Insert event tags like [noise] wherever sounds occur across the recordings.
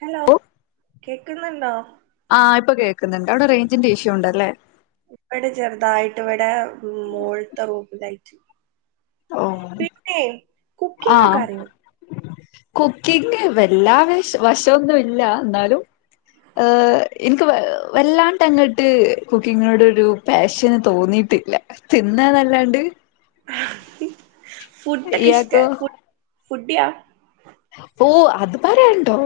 Hello കേക്ക്ന്നുണ്ടോ ക്ക്ന്ന്ണ്ട് അവ്ടെ റേഞ്ചിന്റെ ഇഷ്യുണ്ടല്ലേ ഇവിടെ ചെറുതായിട്ട് ഇവിടെ മോള്ത്തെ റൂമിലായി ഓ പിന്നെ കുക്കിങ്ങൊക്കെ അറിയോ കുക്കിംങ്‌ വല്ലാ വശ വശവൊന്നുല്ല ന്നാലും ഏ ഇൻക്ക് വ വല്ലാണ്ട്ങ്ങട്ട് കുക്കിങ്ങിനടൊരു പാഷന് തോന്നിയിട്ടില്ല തിന്നന്നല്ലാണ്ട് ഫുഡ്ഡൊക്കെ ഇഷ്ട ഇയാക്കോ ഫു ഫുഡ്ഢിയ ഓ അത് പറയണ്ടോ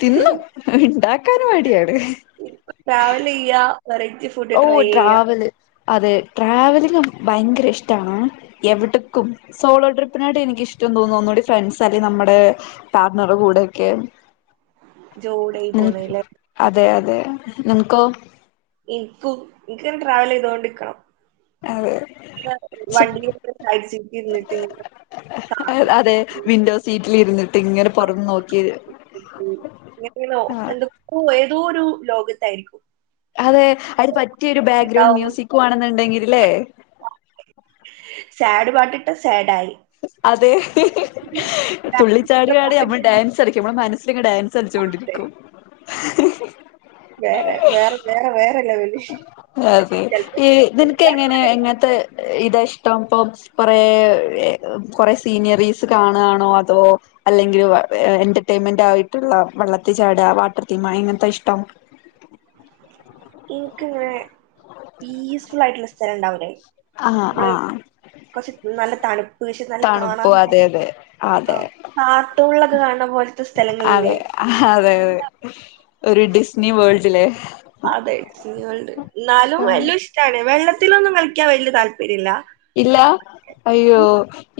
തിന്നു ഇണ്ടാക്കാന് മടിയാണ് ട്രാവൽ ചെയ്യാ വെറൈറ്റി ഫുഡ് ഓ ട്രൈ ചെയ്യാ. ട്രാവല് അതെ ട്രാവലിങ് ഭയങ്കര ഇഷ്ടാണ്, എവിടക്കും സോളോ ട്രിപ്പിനാട്ട് എനിക്ക് ഇഷ്ടം തോന്നും ഒന്നുകൂടി ഫ്രണ്ട്സ് അല്ലെ നമ്മടെ പാർണർ കൂടെ ഒക്കെ. ജോളി പോണേല്ലേ അതെ അതെ നിങ്ങൾക്കോ. ഇൻക്കും ഇൻക്ക് അങ്ങനെ ട്രാവൽ ചെയ്തോണ്ട്ക്കണം. അതെ ശ് വണ്ടിയെ കഴിച്ചിട്ട് ഇരുന്നിട്ട് ഇങ്ങനെ. അതെ വിൻഡോ [unintelligible] സീറ്റിൽ ഇരുന്നിട്ട് ഇങ്ങനെ പുറം നോ [unintelligible] ആ എന്തൊക്കൊ ഏതോ ഒരു ലോകത്തായിരിക്കും അതെ അത് പറ്റിയൊരു ബാക്ക്ഗ്രൗണ്ട് ഉണ്ടാവും മ്യൂസിക് ആണെന്നുണ്ടെങ്കിൽ ലെ സാഡ് പാട്ടിട്ട് സാഡ് ആായി അതെ ഡാൻസൊക്കെ തുള്ളിച്ചാടിയാണ് നമ്മൾ പാട്ടിട്ടാണ് ഡാൻസരിക്കും നമ്മളെ മനസ് ങ്ങ് ഡാൻസ് അതെ. ളിചോണ്ടിരിക്കും വേറെ വേറെ വേറെ വേറെ ലെവല് അതെ ഈ നിനക്ക് എങ്ങനെ എങ്ങനത്തെ [unintelligible] ഇതാ ഇഷ്ടം പം പറേ കൊറേ സീനറീസ് കാണകാണോ അതോ അല്ലെങ്കിൽ വെള്ള എൻറെട്രറ്റ്മെൻറായിട്ടുള്ള വെള്ളത്തി ചാട, വാട്ടർ തീമ് എങ്ങനത്താ ഇഷ്ടം എനക്കിങ്ങനെ പീസ് ഫുള്ളായിട്ടുള്ള സ്ഥലണ്ടാവില്ലേ ആഹ് നമ്മള് ആഹ് കൊറച്ച് നല്ല തണുപ്പ് നല്ല തണുപ്പും കാണാനെ അതെ അതെ ആ അതെ കാർട്ടൂണിലൊക്കെ കാണ അതെ അതെ അതെ ഒരു ഡിസ്നി വേൾഡിലെ അതെ ഡിസ്നിവേൾഡ് എന്നാലും വെള്ളം ഇഷ്ടാണ് വെള്ളത്തിലൊന്നും കളിക്ക ക്കാ വലൃ താല്‌പര്യല്ലൃ ഇല്ലാ അയ്യോ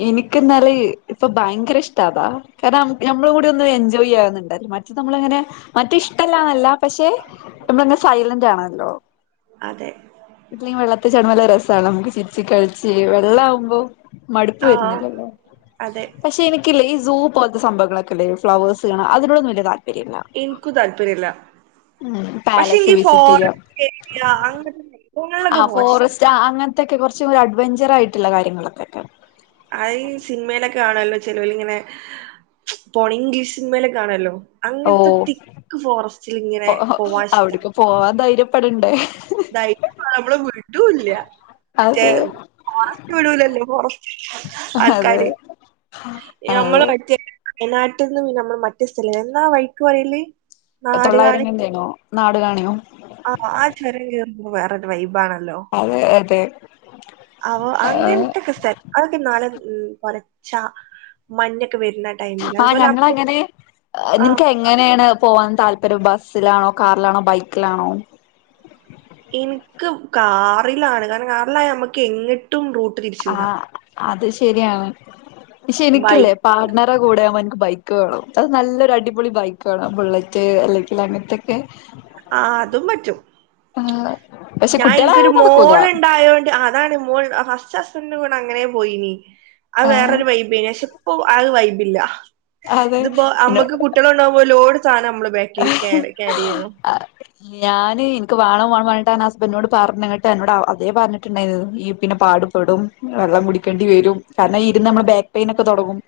എനിക്ക്ന്നാല് ഇപ്പൊ ഭയങ്കര ഇഷ്ടാതാ കാരണം നഞമ്മള് കൂടി ഒന്ന് എൻജോയ് ആവുന്നുണ്ട് മറ്റേ നമ്മളങ്ങനെ മറ്റേ ഇഷ്ടല്ലാന്നല്ല പക്ഷേ നമ്മളങ്ങനെ സൈലന്റ് ആണല്ലോ അതെ [unintelligible] വെള്ളത്തിൽ ചാടുബ്ബോ നല്ലരസ നമ്മുക്ക് ചിരിച്ച് കളിച് ച് വെള്ളം അവുമ്പോ മടുപ്പ് ആ വരുന്നില്ലല്ലോ അതെ പക്ഷെ എനിക്കില്ലേ ഈ സൂ പോലത്തെ സംഭവങ്ങളൊക്കെല്ലേ ഫ്ലവേഴ്സ് ങ്നെ അതിനോട് വലൃ താല്പര്യ എനിക്കും താല്പര്യല്ല ഉം പാലസ് പക്ഷെന്കി എനിക്ക് വിസിറ്റ് ചെയ്യാം ഫോറസ്റ്റ് ഏരിയ [unintelligible] അടുത്തേക്ക് കുറച്ചുടേ അടുത്തേ അഡ്വെഞ്ചറായിട്ടുള്ള കാര്യങ്ങളൊക്കെട്ടോ അയ് സിനിമയിലൊക്കെയാണല്ലോ ചെലോല് ഇങ്ങനെ പോണ ഇംഗ്ലീഷ് സിനിമയിലെ കാണുവല്ലോ ഓ അങ്ങനത്തെ തിക്ക് ഫോറസ്റ്റിൽ ഇങ്ങനെ പോവാൻ ഇഷ്ടാ അവിടക്ക് പോവാൻ [unintelligible] [unintelligible] നമ്മള് [unintelligible] മറ്റേ അത് ഫോറസ്റ്റ് വിടൂലല്ലോ ഫോറസ്റ്റ് അതെ ആൾക്കാര് നമ്മള് അതെ മറ്റേ നാട്ട്ന്നും നമ്മള് മറ്റേ സ്ഥലംലേ എന്നാ വൈയ്ക്ക് പറയല് തൊള്ളായിരം [unintelligible] [unintelligible] ആ ആ [unintelligible] വേറൊരു വൈബ് ആണ് അതെ അതെ ആ അങ്ങനത്തെക്കെ സ്ഥലം അതൊക്കെ നാളെ [unintelligible] ഷാ മഞ്ഞ്- ആ ഞങ്ങളങ്ങനെ ആഹ് നിൻക്ക് എങ്ങനേണ് പോവാൻ താല്പര്യം ബസ്- ബസ്സിലാണോ കാറിലാണോ ബൈക്കിലാണോ എനിക്ക് കാറിലാണ് കാരണം കാറിലായ നമ്മെക്കെ എങ്ങട്ടും റൂട്ട് തിരിച്ചു ആ വിടാം അത് ശരി - ശരിയാവാൻ പക്ഷെ എനിക്കല്ലേ ബൈക്ക് പാട്ണറെ കൂടെ മ- ബൈക്ക് വേണം അത് നല്ലൊരു അടിപൊളി ബൈക്ക് വേണം ബുള്ളറ്റ് അല്ലെങ്കിൽ അങ്ങനത്തെക്കെ ആഹ് അതും പറ്റും. ആഹ് പക്ഷെ ഞാൻ കുട്ടികളായ എനിക്കൊരു നടക്കൂല മോള് ണ്ടായോണ്ട് അതാണ് മോൾ ഹസ്- ന്റെ കൂടെ അങ്ങനെ പോയീനി ആ ആഹ് വേറൊരു വൈബേനീ. പക്ഷെ ഇപ്പോ അത് വൈബില്ല. അതെ ത്പ്പോ പിന്നെ അമ്മക്ക് കുട്ട്യാള്ണ്ടാക്മ്പോ ലോ ആള് നമ്മള് ബാക്കി കേറി ക്യാരിയ്യണം [unintelligible] ഞാന് ഇനിക്ക് വാണം വാണം പറഞ്ഞിട്ടാണ് ഹസ്ബൻറിനോട് പറഞ്ഞിട്ട് എന്നോട് അതേ പറഞ്ഞിട്ടുണ്ടായിരുന്നു ഈയ് പിന്നെ പാടുപെടും. വെള്ളം കുടിക്കേണ്ടി വരും. കാരണം ഇരുന്ന് നമ്മളെ ബാക്ക് പെയിനൊക്കെ തൊടങ്ങും.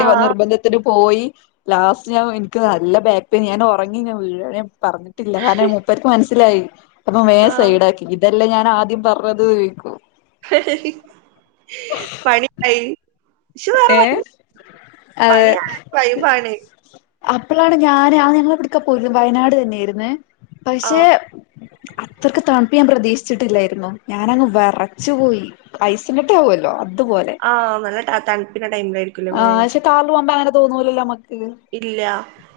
ആ നിർബന്ധത്തിന് പോയി ലാസ്റ്റ് ഞാൻ എനിക്ക് നല്ല ബാക്ക്- ഇപ്പ ഞാൻ ഉറങ്ങി ഞാൻ വീഴുവാണ് പറഞ്ഞിട്ടില്ല കാരണം മുപ്പര് മനസ്സിൽ - മനസ്സിലായി അപ്പം ആ വേഗം സൈടാക്കി അല്ലെ ഞാൻ ആദ്യം പറഞ്ഞത് ചോയ്ക്കും ഹിഹി പണി ആയി ച്ച് വേഗം ഏഹ് പടിഞ്ഞു [inaudible] അതെ പണിയാണ് വൈമ്പാണ് അപ്പളാണ് ഞാന് ആന്ന് ഞങ്ങളെവ്ട്ക്കാ പോയത് വയനാട് തന്നെയായിര്ന്ന് ആ പക്ഷെ - അത്രയ്ക്ക് തണുപ്പ് ഞാൻ പ്രതീക്ഷിച്ചിട്ടില്ലായിരുന്നു ഞാനങ്ങ് വെറച്ചു പോയി ഐസ്കട്ടാവൂലോ ആഹ് നല്ല തണ്പ്പ്ള്ള [inaudible] ടൈമിലായിരിക്കുല്ലെ ആ പോയേ പക്ഷെ കാറിൽ അങ്ങനെ തോന്നൂലല്ലോ- ഇല്ല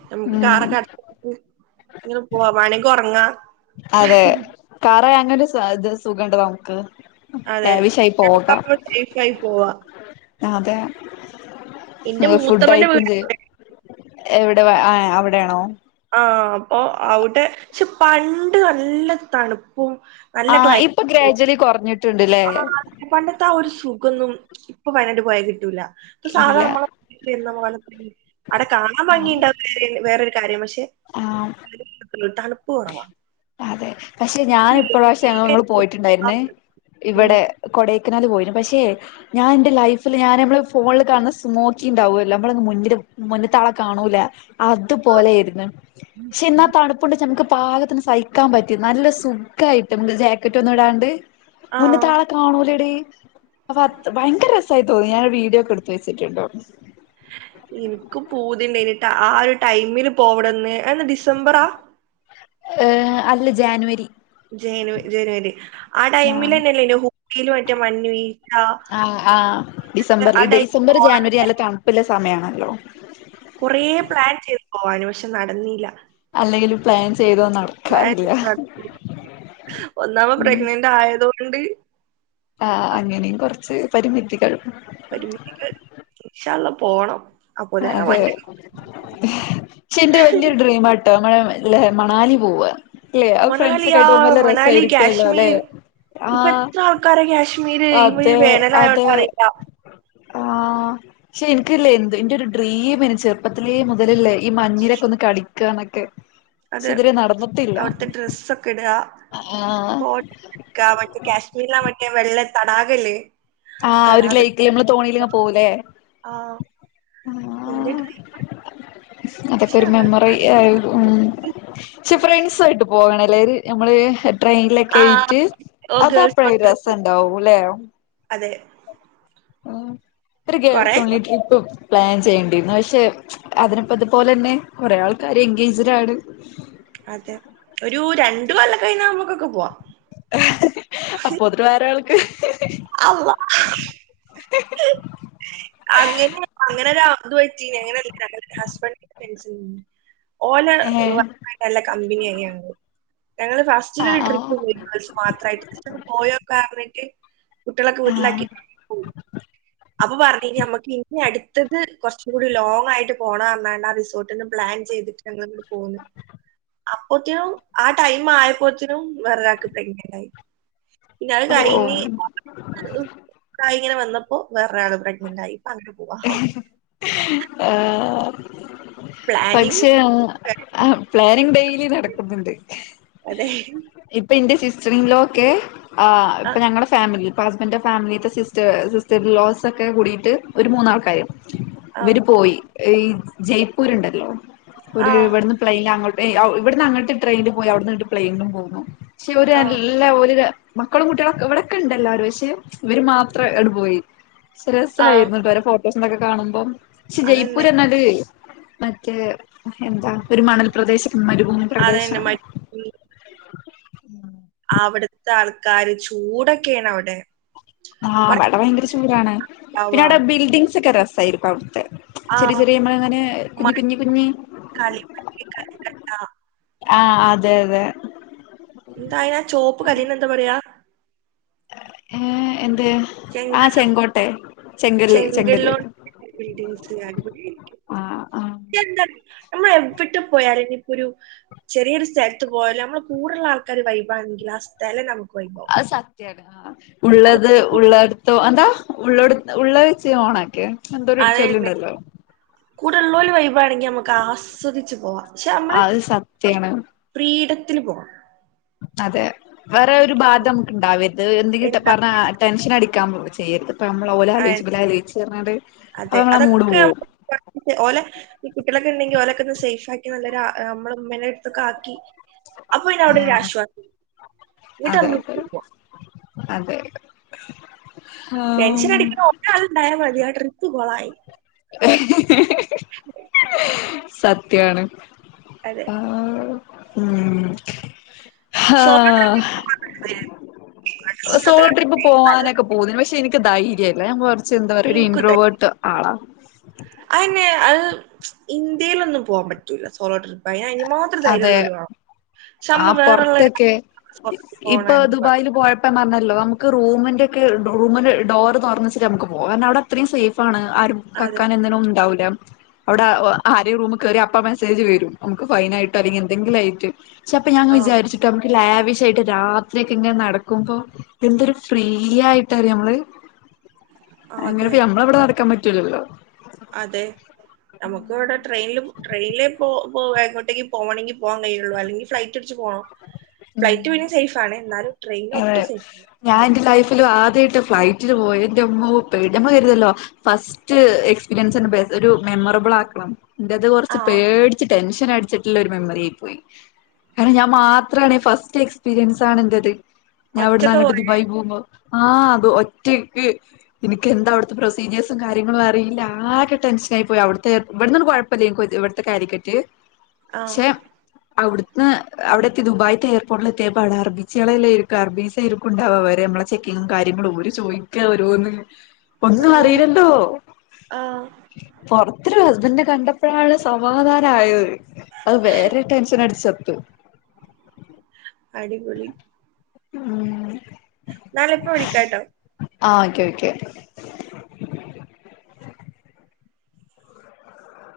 നമുക്ക് ഉം കാറൊക്കെ അടച്ചിട്ട് ഇങ്ങ പോകാം വേണോങ്കിൽ ഒറങ്ങാ ആഹ് അതെ കാറാ അങ്ങനോര് സു ത് സുഖണ്ട് നമ്മക്ക്. അതെ [unintelligible] സേഫായി പോകാ. അതെ. ഏഹ് മൂത്തമ്മന്റെ ഫുഡൈക്കും വീട് ചെയ്യാ. എവിടെ വ ആഹ് അവിടേണോ ആഹ് അപ്പൊ അവിടെ ക്ഷെ പണ്ട് ആഹ് ഇപ്പൊ ഗ്രാജ്വലി കൊറഞ്ഞി അമ്മമാർക്ക് പണ്ടത്തെ ആ ഒരു സുഖന്നും ഇപ്പൊ വയനാട്ട് പോയാ കിട്ടൂല പ്പ സാധ ഇല്ല മ്മള ഇര്ന്ന പോലെ അടെ കാണാ ഭാംഗിണ്ടാവണേല് വേറൊര് കാര്യമഷി ആ തണുപ്പ് പ്പ് കൊറവ അതെ പക്ഷെ ഞാൻ ഇപ്രാവശ്യം ങ്ങള് പോയിട്ടുണ്ടായിര്ന്നെ ഇ ഉം വടെ കൊടേ കനാല് പോയിണ് പക്ഷെ ഞാൻ ന്റെ ലൈഫില് ഞാൻ നമ്മള് ഫോണില് കാണുന്ന സ്മോക്കി ണ്ടാവുല്ലോ നമ്മള് മുന്ന്ല് മുന്ന്ത്താളെ കാണൂല അതുപോലെയിരുന്ന് ക്ഷെ ന്നാ തണുപ്പുണ്ട് നമുക്ക് പാകത്തിന് സഹി ക്കാൻ പറ്റി നല്ല സുഖയിട്ട് മ്മക്ക് ജാക്കറ്റ് ഒന്നും ഇടാണ്ട് ആ മുന്ന്ത്താളെ കാണൂലടീ അപ്പ ഭയങ്കര രസമയി തോന്നി ഞാനത് വീഡിയോ ഒക്കെ എടുത്ത് വെച്ചിട്ടുണ്ട് ട്ടൊ ഇൻക്ക് പൂതിണ്ടൈനി ആഹ് ഒരു ടൈമില് പോവണന്ന് ന്ന ഡിസംബറാ ഏ അല്ല ജാൻവരി ജേനുവ ജനുവരി ആ ആഹ് ടൈമിലെന്നെ ല്ലേനോ ഊട്ടില് മറ്റെ മഞ്ഞ് വീഴ്ച ആഹ് ആഹ് ആഹ് ഡിസംബറിൽ ടൈമില് പോണ [unintelligible] ലോ കൊറേ പ്ലാൻ ചെയ്തു പോവാന് പക്ഷെ നടന്നില്ല അല്ലെങ്കിലും പ്ലാൻ ചെയ്തോ പ്ലാൻ നടക്കാറില്ല [unintelligible] ഒന്നാമ ഉം പ്രഗ്നൻ്റ് ആയതു ണ്ട് ആ അങ്ങനെയും കുറച്ച് പരിമിതികൾ പരിമിതികൾ ഇൻഷാള്ള പോണം അപ്പോത്തിനൊക്കെ അതെ മഞ്ഞ് ക്ഷെ ന്റെ വല്യൊരു ഡ്രീം ആ [unintelligible] മണാലി പോവ മണാലിയാ മണാലി അല്ലെ കാശ്മീർ പ്പൊ ആഹ് ത്ര ആൾക്കാര് കാശ്മീര് പ്പയി അതെ അതെ വേനലായോണ്ടാ റിയില്ല ക്ഷെ ൻക്കില്ലേനു എന്റെയെര് ഒരു ഡ്രീം ചെറുപ്പത്തിലേ മുതല്ള്ളേ ഈ മഞ്ഞിലൊക്കെ ഒന്ന് കളി [unintelligible] അതെ അവടുത്തെ ഡ്രെസ്സ് ഒക്കെ ഇടുക ആഹ് ഫോട്ടോ എടുക്ക്യാ മറ്റേ കാശ്മീരിലാ മറ്റേ വെള്ളാ തടാകല്ലേ ആ ഒര് തടാക ലൈക്ക്ല് നമ്മള് തോണിലിങ്ങ് പോവുലേ ആഹ് എന്റെ ഡ്രീം അതൊക്കെ ഇൻഷാ ഒര് അല്ലാഹ് മെമ്മറി നടക്കും. യെ ഉം ശെ ഫ്രണ്ട്സായിട്ടു പോകണെ ല്ലര് നമ്മളെ ട്രെയിനിലൊക്കെ ആഹ് യെഴട്ട് ഓ അതെ ഗേൾസ് ഓൺ അപഴായെ ട്രിപ്പ് രസംണ്ടാവൂല്ലെ അതെ ഉം ഒര് ഗേൾസ് കൊറെ ഒൺലി ട്രിപ്പും പ്ലാൻ ചെയ്യേണ്ടിരുന്നു പശെ അതിനിപ്പം ഇതുപോലെ തന്നെ കൊറെ ആൾക്കാര് എൻങ്കേജ്ഡ് ആണ് അതെ ഒരു രണ്ട് കൊല്ലം കഴിഞ്ഞാൽ നമുക്കൊക്കെ പോവാം [unintelligible] അപ്പം ഒത്തിരിവേറെ ആൾക്കാ അമ്മാ അങ്ങനെ അങ്ങനെ ഒര് അബഞ് പറ്റിയങ്ങനെ അങ്ങനെ [unintelligible] ഓല് ഏഹ് [unintelligible] നല്ല കമ്പനിയായി ഞങ്ങള് ഫസ്റ്റിലൊരു ആഹ് ട്രിപ്പ് ആഹ് പോയി ഗേൾസ് മാത്രമായിട്ട് [unintelligible] കുട്ടികളൊക്കെ വീട്ടിലാക്കി ആഹ് [unintelligible] കൊറച്ചും കൂടി ലോങ് ആയിട്ട് പോണാണ് പറഞ്ഞേണ്ട് ആ റിസോർട്ടെന്ന് പ്ലാൻ ചെയ്തിട്ട് ഞങ്ങള് അങ്ങട് പോകന്ന് അപ്പോക്ക്യം ആ ടൈം ആയപ്പോത്തെനും വെറു ഒരാക്ക് പ്രെഗ്നന്റ് ആയി പിന്നാത് ഓഹ് കഴിഞ്ഞ് ഓഹ് കഴി ഇങ്ങനാ വന്നാ അപ്പം വെരാള് പ്രഗ്നന്റ് ആയി ഇപ്പൊ അങ്ങനെ പോവാ ആ പ്ലാനിങ് പക്ഷെ ആഹ് ആ പ്ലാനിങ് ഡെയിലി നടക്കുന്നുണ്ട്, അതെ ഇപ്പം എന്റെ സിസ് [unintelligible] ആഹ് ആ ഇപ്പം ഞങ്ങടെ ഫാമിലി. ഹുസ്ബൻഡിന്റെ ഫാമിലിത്തെ സിസ്റ്റർ സിസ്റ്റർലോസ് ഒക്കെ കൂടിയിട്ട്. ഒരു മൂന്നാള്ക്കാരെ. ആ ഇവര് പോയി ഈ ജയ്പൂയുണ്ടാല്ലോ ആ ഒരു ഇവിടുന്ന് പ്ലെയിന് അങ്ങോട്ട്. ഇവിടുന്ന് അങ്ങോട്ട് ട്രെയിനിലും പോയി അവിടുന്ന് പ്ലെയിനിലും പോന്നു. പക്ഷേ ആ ഇവരെല്ലാം ഓര്. മക്കളും കുട്ട്യേളൊക് ഇവടൊക്കണ്ടല്ലാരും ക്ഷെ ഇവര് മാത്ര അണ്ട് പോയി ആ സെരസായിര്ന്നു [unintelligible] കാണുമ്പം ക്ഷെ അതന്നെ ജയ്പൂരന്നാല് മറ്റേ എന്താ ഒരു മണൽ പ്രദേശം മരുഭൂമി അതന്നെ പ്രദേശാണ് മടി ഉം അവ്ടുത്തെ ആൾക്കാര് ചൂടെക്കേണവിടെ ആ മടെ ഭയങ്കര ചൂടാണ് പിന്നെ ഉണ്ടാവാം അവിടെ ബിൽഡിങ് ച്ചക്ക രസായ് പ്പവ്ട്തെ ആ ചെറിയ ചെറിയ മ്മള അങ്ങനെ കുഞ്ഞി മടി കുഞ്ഞി കുഞ്ഞി കളിമണ്ണ് കൽക്കട്ട ആ അതെ അതെ എന്താ അയിനാ ചോപ്പ് കല്ലിന് എന്താ പറയാ ഏഹ് എന്ത് ആഹ് ചെങ്കല്ല് ചെങ്കോട്ടെ ചെങ്കല്ല് ചെങ്കല്ല് ചെങ്കല്ലൂർ ബിൽഡിംഗ്സ് ഞാനിപ്പോ കേൾക്ക ആഹ് ആഹ് [unintelligible] നമ്മ എവ്വിടെ പോയാലും നിപ്പൊരു ചെറിയൊരു സ്ഥലത്ത് പോയാലും നമ്മള് കൂടുള്ള ആൾക്കാര് വൈബാണെങ്കിൽ ആ സ്ഥലം നമുക്ക് വൈബാവും അഹ് സത്യാണ് ആ അല്ല ഉള്ളത് ഉള്ളട്ത്തോ എന്താ ഉള്ളോട് ഉള്ളേ വെച്ച് ഓണാക്കെ എന്തോരു അതെന്നെ ചൊല്ലുണ്ടല്ലോ കൂടലോർ വൈബാണെങ്കിൽ നമു ക്കാസ്വദിച്ചച്ച് പോവാം. പക്ഷെ നമ്മള് അത് സത്യാണ് പ്രീഡ ത്തിൽ പോവാ. അതെ. വേറെ ഒരു ബാധ നമുക്ക്ണ്ടാവരുത് എന്തെങ്കിലും പറഞ്ഞാ ടെൻഷൻ അടി ക്കാം ചെയ്യരുത് നമ്മള് ഓല് ആ ആലോചിച്ച് ഇബല് ആലോചിച്ച് പറഞ്ഞാണ്ട് അപ്പ അതെ നമ്മളെ മൂഡ് അതൊക്കെ പോവും ഓല കുട്ടികളൊക്കെ ഉണ്ടെങ്കിൽ ഓലക്ക ഒന്ന് സേഫ ആ നല്ലൊര നമ്മള ഉമ്മേന്റെ അടുത്തൊക്കാക്കി അപ്പൊ ഇനി അവിടെ ഒരു ആഹ് ആശ്വാസം [inaudible] എന്നിട്ട് അതെ നമ്മൾ അതെ പോവ. അതെ. ആം ടെൻഷൻ അടിക്കുന്ന ഒരാൾണ്ടായാൽ മതിയാ ട്രിപ്പ് കൊളായി. സത്യാണ്. അതെ. ആഹ് ഉം സോളോ ആഹ് സോളോ ട്രിപ്പ് പോവാനൊക്കെ പൂതിയാ പക്ഷെ എനിക്ക് ധൈ [unintelligible] കുറിച്ച് എന്താ പറയുക ഒരു ഇൻഡ്രോവേർട്ട് ആളാ അയിന് അത് ഇന്ത്യയിലൊന്നും പോവാൻ പറ്റൂല സോളോ ട്രിപ്പായി [unintelligible] അതെ ആ വേറെയുള്ള പുറത്തൊക്കെ ഇപ്പൊ പോകണമെന്ന് ദുബായിൽ പറഞ്ഞു പോയപ്പോ വന്നാലോ നമുക്ക് റൂമിന്റെ ഒക്കെ റൂമിന്റെ ഡോർ തുറന്ന് വെച്ചിട്ട് നമുക്ക് പോകാം കാരണം അവിടെ അത്രയും സേഫാണ് ആരും അതെ കക്കാൻ അങ്ങനെയൊന്നും ഉണ്ടാവൂല്ല അവിടെ ആര് റൂമിൽ കേയറിയാൽ അപ്പം മെസ്സേജ് വരും നമുക്ക് ഫൈൻ ആയിട്ട് ട്ട് അല്ലെങ്കിൽ എന്തെങ്കിലും ആയിട്ട് പക്ഷെ അപ്പം ഞാൻ ആ വിചാരിച്ചിട്ടോ നമുക്ക് ലാവിഷ് യിട്ട് രാത്രി ഒക്കെ ഇങ്ങനെ നടക്കുമ്പോ എന്തൊരു ഫ്രീയായിട്ടറിയാ നമ്മള് ആ, അങ്ങനെ അതെ ഇപ്പം നമ്മടെ അവിടെ നടക്കാൻ പറ്റ റ്റൂലല്ലോ അതെ നമുക്ക് ഇവിടെ ട്രെയിനിൽ ട്രെയിനിൽ പോ പോ ടെങ്കിലും പോവണങ്കി പോവാൻ കഴിയുള്ളു അല്ലെങ്കിൽ ഫ്ലൈറ്റ് ച്ചു പോണം ഫ്ലൈറ്റ് ഉം പിന്നെ സേഫ് ആണ് എന്നാലും ട്രെയിൻ ഒട്ടും സേഫ് അല്ല ഞാൻ എന്റെ ലൈഫ് ല് ആദ്യമായിട്ട് ഫ്ലൈറ്റില് പോയ എന്റമ്മോ പേട് നമ്മള് കരുതല്ലോ ഫസ്റ്റ് എക്സ്പീരിയൻസ് ഒരു മെമ്മറബിൾ ആക്കണം. ന്റെത് കുറച്ച് ആ പേടിച്ച് ടെൻഷ അടിച്ചിട്ടുള്ള ഒരു മെമ്മറി ആയി പോയി. കാരണം ഞാൻ മാത്രമാണ് ഫസ്റ്റ് എക്സ്പീരിയൻസ് ആണ് എന്റെത്. ഞാൻ അവിടന്ന് ഒറ്റക്ക് അങ്ങിട്ട് പോയി ദുബായി പോകുമ്പോ ആഹ് അത് ഒറ്റയ്ക്ക്, എനക്ക് എന്താ അവിടുത്തെ പ്രൊസീജിയേഴ്സും കാര്യങ്ങളും അറിയില്ല ആകെ ടെൻഷനായി പോയി അവിടുത്തെ ഇവിടന്നന്നും കൊഴപ്പമില്ലേ എനി ഇവിടത്തെ കാലിക്കറ്റ് ആ ക്ഷെ അവിടുത് ന്ന് അവിടെത്തി ദുബായത്തെ എയർപോർട്ടില ത്തിയപ്പോ അടെ അറബിച്ചേള ർബീസക്ക ഉണ്ടാവ അവ നമ്മളെ ചെക്കിങ്ങ കാര്യങ്ങളും ഒര് ചോയ്ക്ക രോന്ന് ഒന്നും അയ്യോ അറിയില്ലല്ലോ, ആഹ് പൊറത്തരു അതി കണ്ടപ്പോഴള് സമാധാന ആയത് അത് വേറെ ടെൻഷൻ അടിച്ച [inaudible] അടിപൊളി ഹ്മ് നാളെ പ്പോ വിളിക്കാട്ടോ ആ ഓക്കെ ഓക്കെ